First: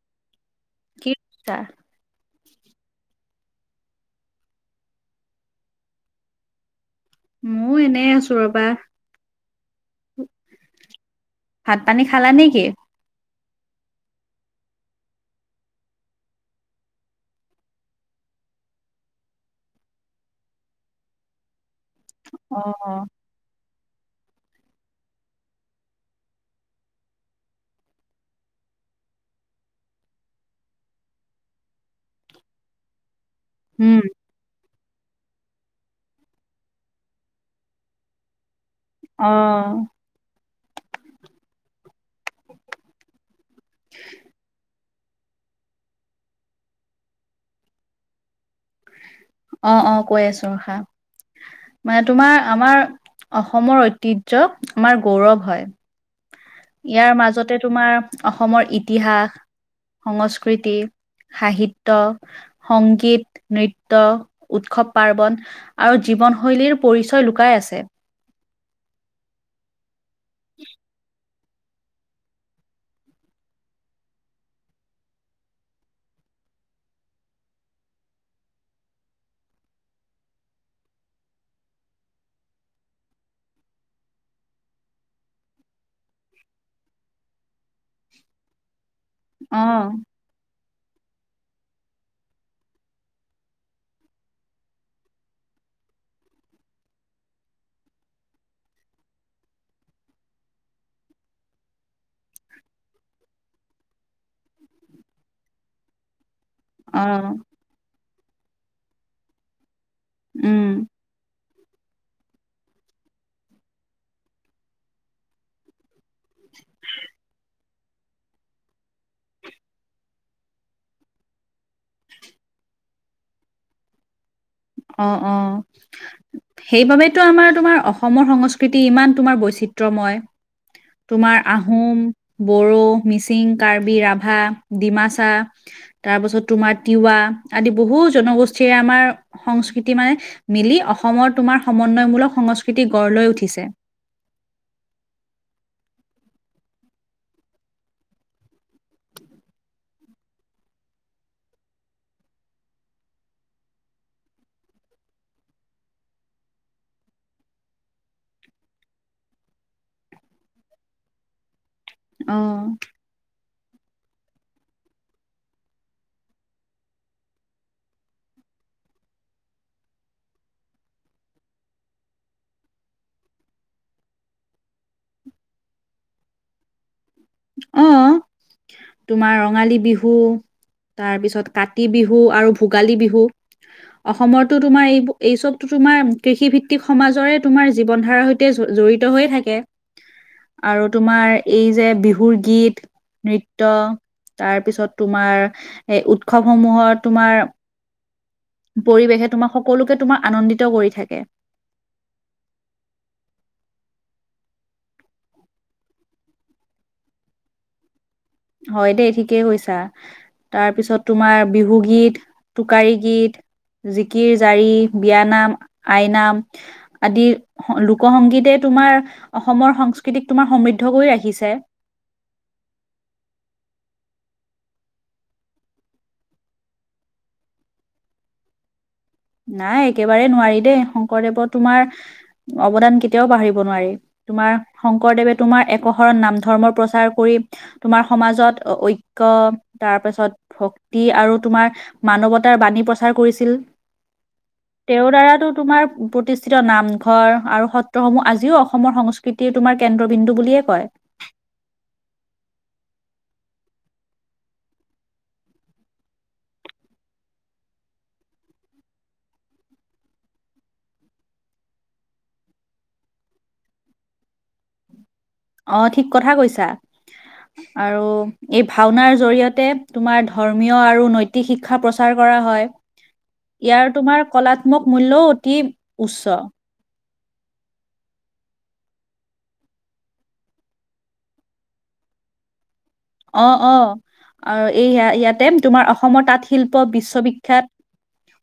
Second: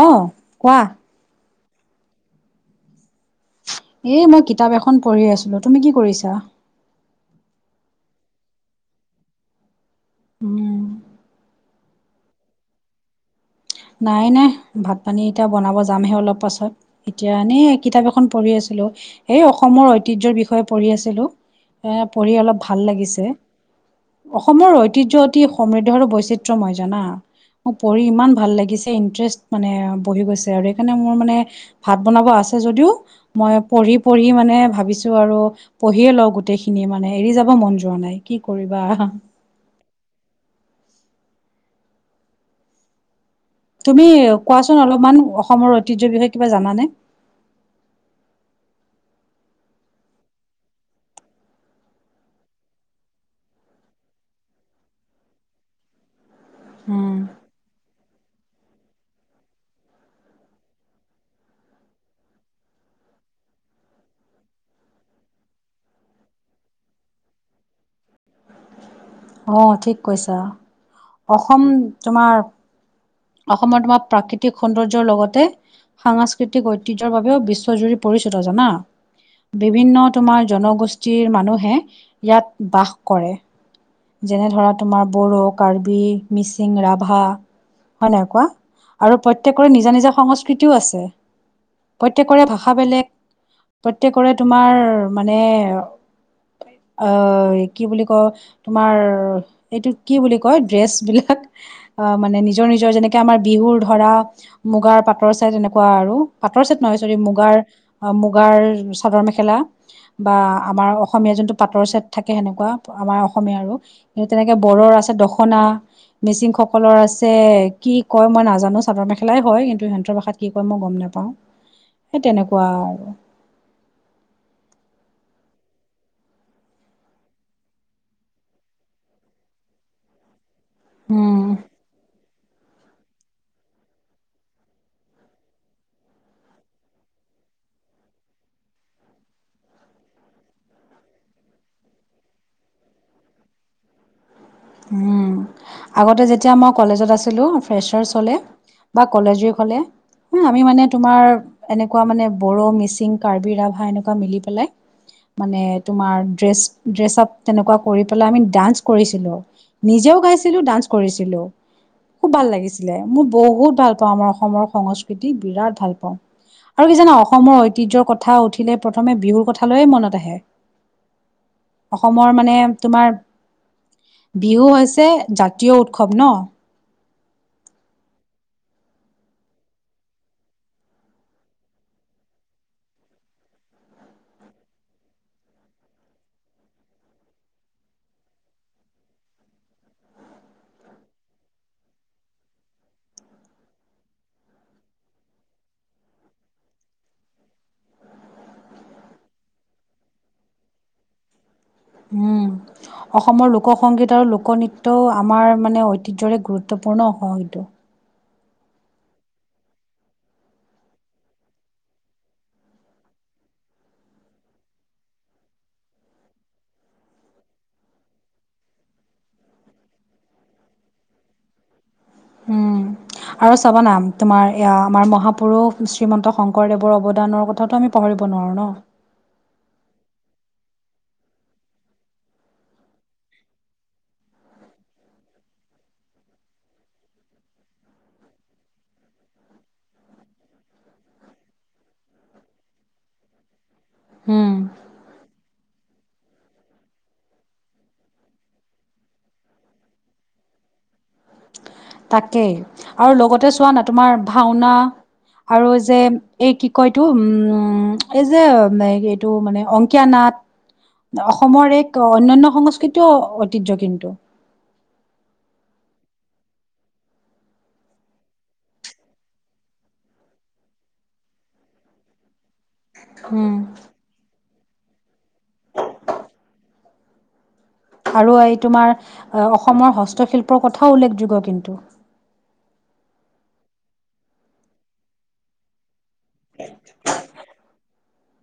অঁ কোৱা। কিকছা। এই ম‌ই কিতাপ এখন পঢ়ি আছিলো, তুমি কি কৰিছা? মও এনেই আছো ৰবা। উম' ভাত পানী খালানে কি? নাই নাই ভাত পানী এতিয়া বনাব যামহে অলপ পাছত। এতিয়া এনেই কিতাপ এখন পঢ়ি আছিলো। এই অসমৰ ঐতিহ্যৰ বিষয়ে পঢ়ি আছিলো। এ পঢ়ি অলপ অ ভাল লাগিছে। অসমৰ ঐতিহ্য অতি সমৃদ্ধ আৰু বৈচিত্ৰময় জানা। মো পঢ়ি ইমান ভাল লাগি- পিছে ইণ্টৰেষ্ট মানে আ বহি গৈছে আৰু সেইকাৰণে মোৰ মানে ভাত বনাব আছে যদিও- মই পঢ়ি উম, পঢ়ি মানে ভাবিছো। টো‌ আৰু পঢ়িয়ে লওঁ গোটেই খিনি‌ মানে এৰি যাব মন যোৱা নাই কি কৰিবা। অঁ। তুমি কোৱাচোন অলপমান অসমৰ ঐ- তিহ্যৰ বিষয়ে কিবা জানানে? অঁ অঁ কৈ আছো ৰখা। মানে তোমাৰ আমাৰ অসমৰ ঐতিহ্য আমাৰ গৌৰৱ হয়। উম, ইয়াৰ মাজতে তোমাৰ অসমৰ ইতিহাস- সংস্কৃতি, সাহিত্য, সংগীত, নৃত- ত, উৎসৱ পাৰ্বন আৰু জীৱন শৈলীৰ পৰিচয় লুকাই আছে। অঁ ঠিক কৈছা। অসম তোমাৰ- অসমৰ তোমাৰ প্ৰাকৃতিক সৌন্দৰ্যৰ লগতে- সাংস্কৃতিক ঐতিহ্যৰ বাবেও বিশ্বজুৰি পৰিচিত জানা। বিভিন্ন তোমাৰ জনগোষ্ঠীৰ মানুহে ইয়াত বাস কৰে। যেনে ধৰা তোমাৰ বড়ো, কাৰ্বি, মিচিং, ৰাভা- হয় নাই কোৱা? আৰু প্ৰত্যেকৰে অ', নিজা নিজা সংস্কৃতিও আছে। প্ৰত্যেকৰে ভাষা বেলেগ প্ৰত্যেকৰে তোমাৰ মানে- আ এ কি বুলি কও? তোমাৰ এইটো কি বুলি কয় ড্ৰেছ বিলাক? অ' মানে নি- নিজৰ-নিজৰ যেনেকে আমাৰ বিহুৰ ধৰা মুগাৰ পাটৰ চাই তেনেকুৱা আৰু। পাটৰ ছেট নহয় চৰি' অ', মুগাৰ-মুগাৰ চাদৰ মেখেলা বা উম, আমাৰ - অসমীয়া যোনটো পাটৰ ছেট থাকে সেনেকুৱা আমাৰ অসমীয়া আৰু। কিন্তু তেনেকে বড়োৰ আছে দখনা, মিচিং সকলৰ আছে - কি কয় মই নাজানো চাদৰ মেখেলাই হয় কিন্তু সিহঁতৰ ভাষাত কি কয় মই গম নেপাওঁ। সেই তেনেকুৱা আৰু। অঁ', -অঁ',। সেইবাবেতো আমাৰ তোমাৰ অসমৰ সংস্কৃতি ইমান তোমাৰ বৈচিত্ৰ্যময়। তোমাৰ উম আহোম, - বড়ো, মিচিং, কাৰ্বি, ৰাভা, ডিমাচা তাৰ পাছত তোমাৰ তিৱা আদি। বহু জনগোষ্ঠীৰে আমাৰ- সংস্কৃতি মানে মিলি অসমৰ তোমাৰ সমন্বয়মূলক সংস্কৃতি গঢ় লৈ উঠিছে। উমঁ, আগতে যেতিয়া মই কলেজত আছিলোঁ ফ্ৰেছাৰ হ'লে- বা কলেজ ৱেক হ'লে- উম' আমি মানে তোমাৰ এনেকুৱা মানে বড়ো, মিচিং, কাৰ্বি, ৰাভা এনেকুৱা মিলি পেলাই - মানে তোমাৰ ড্ৰেছ-ড্ৰেছআপ তেনেকুৱা কৰি পেলাই আমি ডান্স কৰিছিলোঁ। নিজেও গাইছিলো ডান্স কৰিছিলো, খুব ভাল অ', লাগিছিলে। মোৰ বহুত ভাল পাওঁ আমাৰ অসমৰ সংস্কৃতি বিৰাট ভাল পাওঁ। আৰু কি জানা অসমৰ ঐতিহ্যৰ কথা উঠিলে প্ৰথমে বিহুৰ কথালৈয়ে মনত আহে। অসমৰ মানে তোমাৰ - বিহু হৈছে জাতীয় উৎসৱ ন। অঁ', তোমাৰ ৰঙালী বিহু - তাৰপিছত কাতি বিহু আৰু ভোগালী বিহু। অসমতো তোমাৰ এই-এই চবতো তোমাৰ কৃষি ভিত্তিক সমাজৰে তোমাৰ জীৱন ধাৰা সৈ তে জ-জড়িত হৈয়ে থাকে। আৰু তোমাৰ এই যে বিহুৰ গীত - নৃত্য- তাৰপিছত তোমাৰ এই উৎসৱসমূহত তোমাৰ - পৰিৱেশে তোমাক সকলোকে তোমাক আনন্দিত কৰি থাকে। উম। অসমৰ লোক সংগীত আৰু লোক নৃত্যও আমাৰ মানে ঐতিহ্যৰে গুৰুত্বপূৰ্ণ হয় এইটো। হয় দেই, ঠিকেই কৈছা। তাৰপিছত তোমাৰ বিহু গীত, টোকাৰী গীত, - জিকিৰ জাৰি, বিয়া নাম, আইনাম, - আদি। লোক সংগীতে তোমাৰ অসমৰ সংস্কৃতিক তোমাৰ সমৃদ্ধ কৰি ৰাখিছে। উম আৰু চাবা না তোমাৰ এয়া আমাৰ মহাপুৰুষ শ্ৰীমন্ত শংকৰদেৱৰ অৱদানৰ কথাটো আমি - পাহৰিব নোৱাৰোঁ ন। নাই একেবাৰে নোৱাৰি দেই, শংকৰদেৱৰ তোমাৰ অৱদান কেতিয়াও পাহৰিব নোৱাৰি। তোমাৰ শংকৰদেৱে তোমাৰ একশৰণ নাম ধৰ্ম প্ৰচাৰ কৰি- তোমাৰ সমাজত ঐক্য তাৰপাছত ভক্তি আৰু তোমাৰ- মানৱতাৰ বাণী প্ৰচাৰ কৰিছিল। উমঁ। তেওঁৰ দ্বাৰাতো তোমাৰ প্ৰতিষ্ঠিত নামঘৰ আৰু সত্ৰসমূহ আজিও অসমৰ সংস্কৃ- তিৰ তোমাৰ কেন্দ্ৰবিন্দুু বুলিয়ে কয়। তাকেই, আৰু লগতে চোৱা না তোমাৰ ভাওনা- আৰু যে এই কি কয় এইটো উম এই যে টো মানে অংকীয়া নাট। অসমৰ এক অন্যান্য সংস্কৃতিও ঐতিহ্য কিন্তু। অঁ, ঠিক কথা কৈছা। আৰু এই ভাওনাৰ জৰিয়তে তোমাৰ ধৰ্মীয় আৰু নৈতিক শিক্ষা প্ৰচাৰ কৰা হয়। উম ইয়াৰ তোমাৰ কলাত্মক মূল্যও অতি উচ্চ। আৰু এই তোমাৰ অসমৰ হস্তশিল্পৰ কথাও উল্লেখযোগ্য কিন্তু। অঁ, অঁ আৰু এই ইয়াতে তোমাৰ অসমৰ তাঁতশিল্প বিশ্ববিখ্যাত।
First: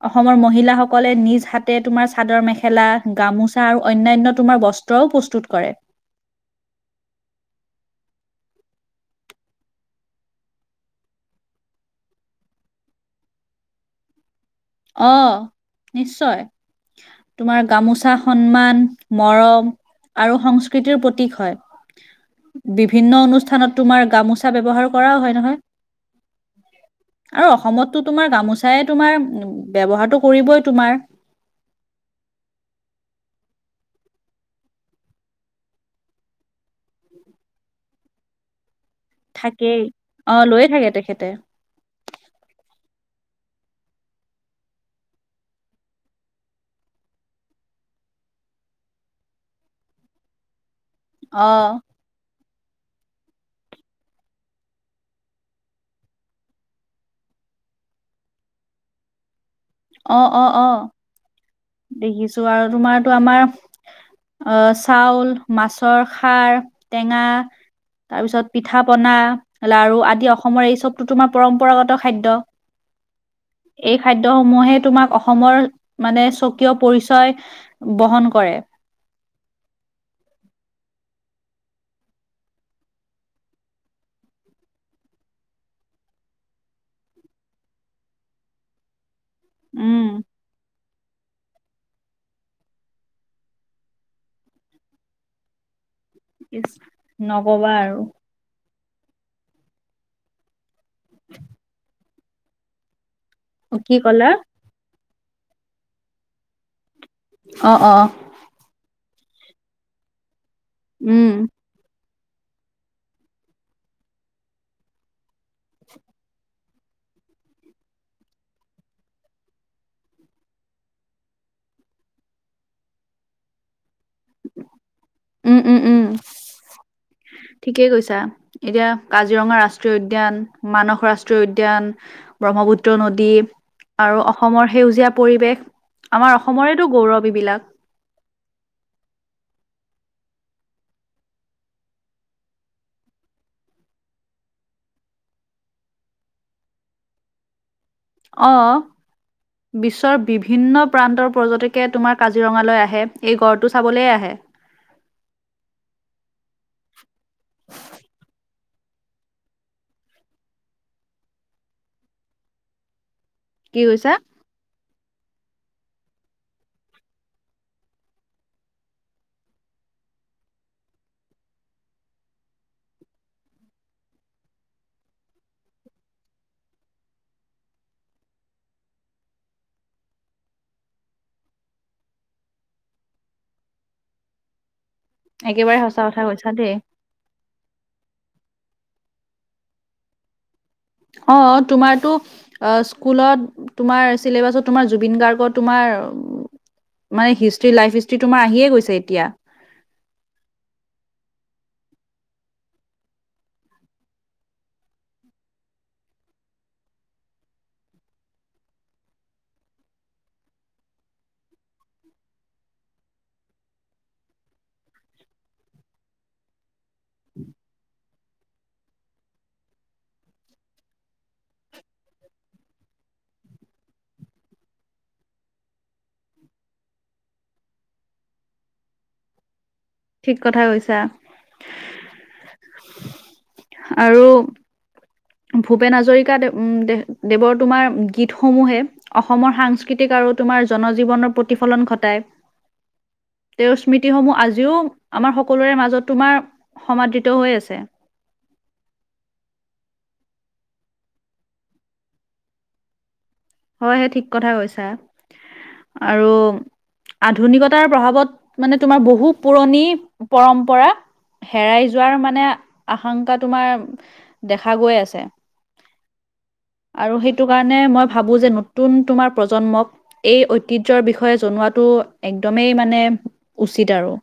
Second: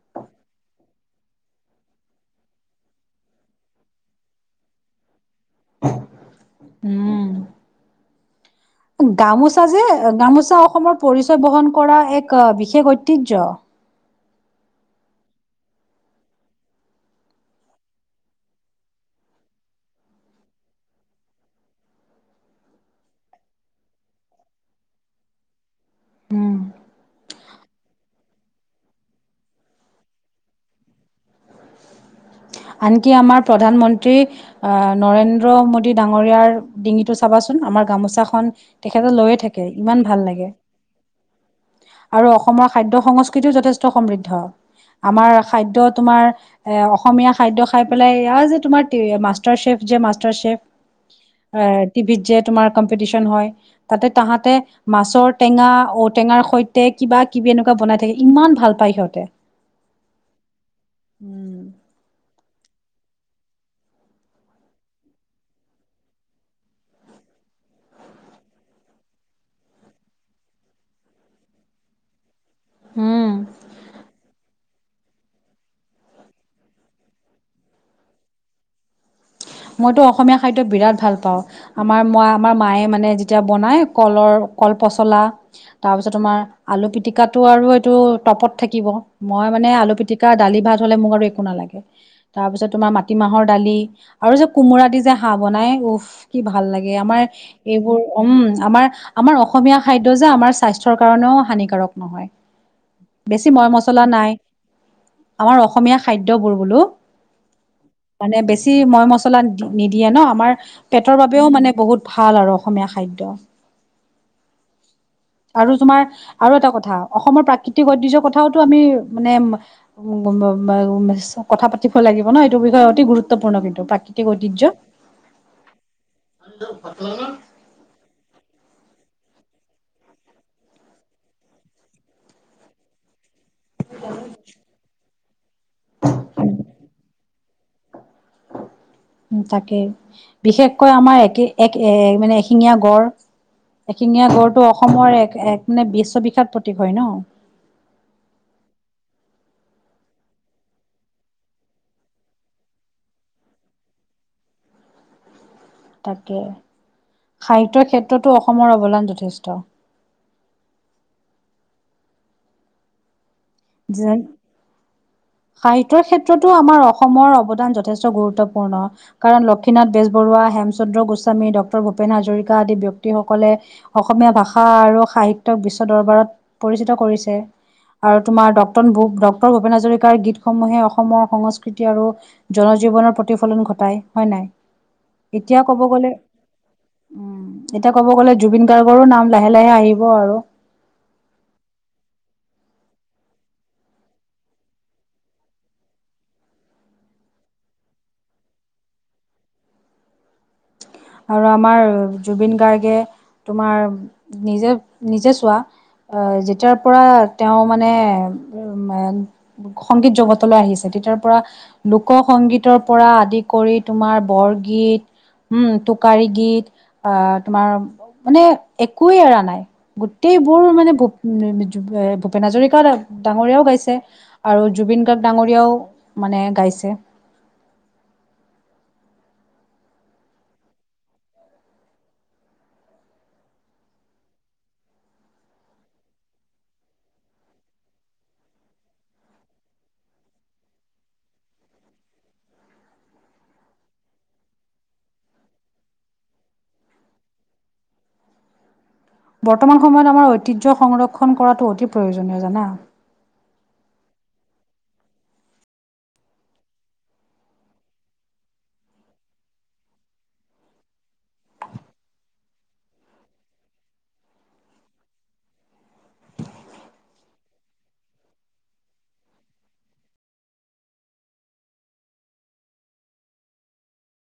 অসমৰ মহিলাসকলে নিজ হাতে তোমাৰ চাদৰ মেখেলা গামোচা আৰু অন্যান্য তোমাৰ ব- স্তও প্ৰস্তুত কৰে। উম। গামোচা যে গামোচা অসমৰ পৰিচয় বহন কৰা এক আ বিশেষ ঐতিহ্য। অঁ, নিশ্চয়। তোমাৰ গামোচা সন্মান, মৰম- আৰু সংস্কৃতিৰ প্ৰতীক হয়। বিভিন্ন অনুষ্ঠানত তোমাৰ গামোচা ব্যৱহাৰ কৰাও হয় নহয়। আৰু অসমততো তোমাৰ গামোচাই তোমাৰ ব্যৱহাৰতো কৰিবই তোমাৰ। আনকি আমাৰ প্ৰধানমন্ত্ৰী- আহ নৰেন্দ্ৰ মোডী ডাঙৰীয়াৰ ডিঙিটো চাবাচোন আমাৰ গামোচাখন- তেখেত লৈয়ে থাকে, থাকেই ইমান ভাল অ', লাগে। লৈয়ে থাকে তেখেতে আৰু অসমৰ খাদ্য সংস্কৃতিও যথেষ্ট সমৃদ্ধ। আমাৰ খাদ্য তোমাৰ এ অসমীয়া- খাদ্য খাই পেলাই এয়া এই যে তোমাৰ মাষ্টাৰ চেফ যে মাষ্টাৰ চেফ অ', এ- টিভিত যে তোমাৰ কম্পিটিশন হয়, তাতে তাহাঁতে- মাছৰ টেঙা, ঔটেঙাৰ সৈতে কিবা কিবি এনেকুৱা বনাই থাকে, ইমান ভাল পায় সিহঁতে। অঁ, অঁ, অঁ। [inaudible] দেখিছো আৰু তোমাৰটো আমাৰ- আহ চাউল, মাছৰ খাৰ, টেঙা- তাৰ পিছত পিঠা পনা, লাৰু আদি অসমৰ এই চবতোটো তোমাৰ পৰম্পৰাগত খাদ্য। উম এই খাদ্য সমূহে তোমাক অসমৰ মানে - স্বকীয় পৰিচয় বহন কৰে। মইতো অসমীয়া খাদ্য বিৰাট ভাল পাওঁ। আমাৰ মই আমাৰ মায়ে মানে যেতিয়া বনায় কলৰ কল পচলা- তাৰ পিছত তোমাৰ আলু পিটিকাটো আৰু এইটো টপত থাকিব। মই মানে আলু উম পিটিকা, দালি ভাত হ'লে মোক আৰু একো নালাগে। তাৰপিছত তোমাৰ মাটিমাহৰ দালি। আৰু যে কোমোৰা দি যে হাঁহ বনায় উফ! কি ভাল ইচ, লাগে! আমাৰ নকবা এইবোৰ আৰু উম, আমাৰ- আমাৰ অসমীয়া খাদ্য যে আমাৰ স্বাস্থ্যৰ কাৰণেও হানিকাৰক নহয়। বেছি ময় অ, কি -মছলা ক'লা? নাই, আমাৰ অসমীয়া খাদ্যবোৰ বোলো। অঁ, অঁ, অঁ। মানে বেছি ময়- মছলা দি নিদিয়ে ন, আমাৰ পেটৰ উম বাবেও মানে বহুত- ভাল আৰু অসমীয়া খাদ্য। [inaudible] আৰু তোমাৰ আৰু এটা কথা অসমৰ প্ৰাকৃতিক ঐতিহ্যৰ কথাওটো আমি মানে- ম-ম-ম কথা পাতিব লাগিব ন, এইটো বিষয়ে অতি গুৰুত্বপূৰ্ণ কিন্তু। প্ৰাকৃ- উম, উম, উম। ঠিকেই কৈছা এতিয়া কাজিৰঙা ৰাষ্ট্ৰীয় উদ্যান মানস ৰাষ্ট্ৰীয় উদ্যান ব্ৰহ্মপুত্ৰ নদী আৰু অসমৰ সেউজীয়া পৰিৱেশ আমাৰ অসমৰেটো গৌৰৱ এইবিলাক। তাকেই বিশেষকৈ আমাৰ একে এক এ মানে এহেঙীয়া গড়। এশিঙীয়া গড়টো অসমৰ এক এক মানে বিশ্ববিখ্যাত প্ৰতীক হয় ন। অ বিশ্বৰ বিভিন্ন প্ৰান্তৰ পৰ্যটকে তোমাৰ কাজিৰঙালৈ আহে এই গড়টো চাবলৈ আহে। তাকে সাহিত্যৰ ক্ষেত্ৰতো অসমৰ অৱদান যথেষ্ট। কি যেন [unintelligible] সাহিত্যৰ ক্ষেত্ৰতো আমাৰ অসমৰ অৱদান যথেষ্ট গুৰুত্বপূৰ্ণ। কাৰণ লক্ষ্মীনাথ বেজবৰুৱা হেমচন্দ্ৰ গোস্বামী ডক্তৰ ভূপেন হাজৰিকা আদি ব্যক্তিসকলে অসমীয়া ভাষা আৰু সাহিত্যক বিশ্ব দৰবাৰত পৰিচিত কৰিছে। আৰু তোমাৰ ডক্টন ভোপ ডক্টৰ ভূপেন হাজৰিকাৰ গীতসমূহে অসমৰ সংস্কৃতি আৰু জনজীৱনৰ প্ৰতিফলন ঘটাই হয় নাই এতিয়া একেবাৰে কব সঁচা গ'লে কথা কৈছা দেই। উম এতিয়া ক'ব গ'লে জুবিন গাৰ্গৰো নাম লাহে লাহে আহিব আৰু। অ তোমাৰতো অ স্কুলত তোমাৰ চিলেবাছত তোমাৰ জুবিন গাৰ্গ তোমাৰ মানে হিষ্ট্ৰী লাইফ হিষ্ট্ৰী তোমাৰ আহিয়ে গৈছে এতিয়া। আৰু আমাৰ জুবিন গাৰ্গে তোমাৰ নিজে নিজে চোৱা আহ যেতিয়াৰ পৰা তেওঁ মানে উ সংগীত জগতলৈ আহিছে তেতিয়াৰ পৰা লোক সংগীতৰ পৰা আদি কৰি তোমাৰ বৰগীত উম টোকাৰী গীত আহ তোমাৰ মানে একোৱেই এৰা নাই। গোটেইবোৰ মানে ভ ভূপেন হাজৰিকা ডাঙৰীয়াও গাইছে। আৰু জুবিন গাৰ্গ ডাঙৰীয়াও মানে গাইছে। ঠিক কথা কৈছা আৰু ভূপেন হাজৰিকা দেৱ দে দেৱৰ তোমাৰ গীতসমূহে অসমৰ সাংস্কৃতিক আৰু তোমাৰ জনজীৱনৰ প্ৰতিফলন ঘটায়। তেওঁৰ স্মৃতিসমূহ আজিও আমাৰ সকলোৰে মাজত তোমাৰ সমাদৃত হৈ আছে। বৰ্তমান সময়ত আমাৰ ঐতিহ্য সংৰক্ষণ কৰাটো অতি প্ৰয়োজনীয় জানা। হয় সেই ঠিক কথা কৈছা আৰু আধুনিকতাৰ প্ৰভাৱত মানে তোমাৰ বহু পুৰণি পৰম্পৰা হেৰাই যোৱাৰ মানে আশংকা তোমাৰ দেখা গৈ আছে। আৰু সেইটো কাৰণে মই ভাবোঁ যে নতুন তোমাৰ প্ৰজন্মক এই ঐতিহ্যৰ বিষয়ে জনোৱাটো একদমেই মানে উচিত আৰু।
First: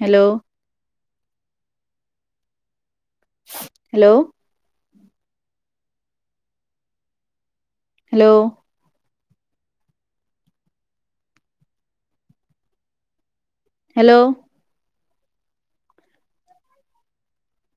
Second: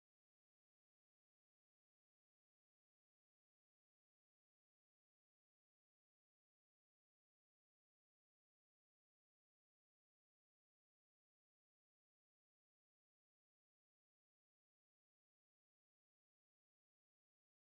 Hello hello hello hello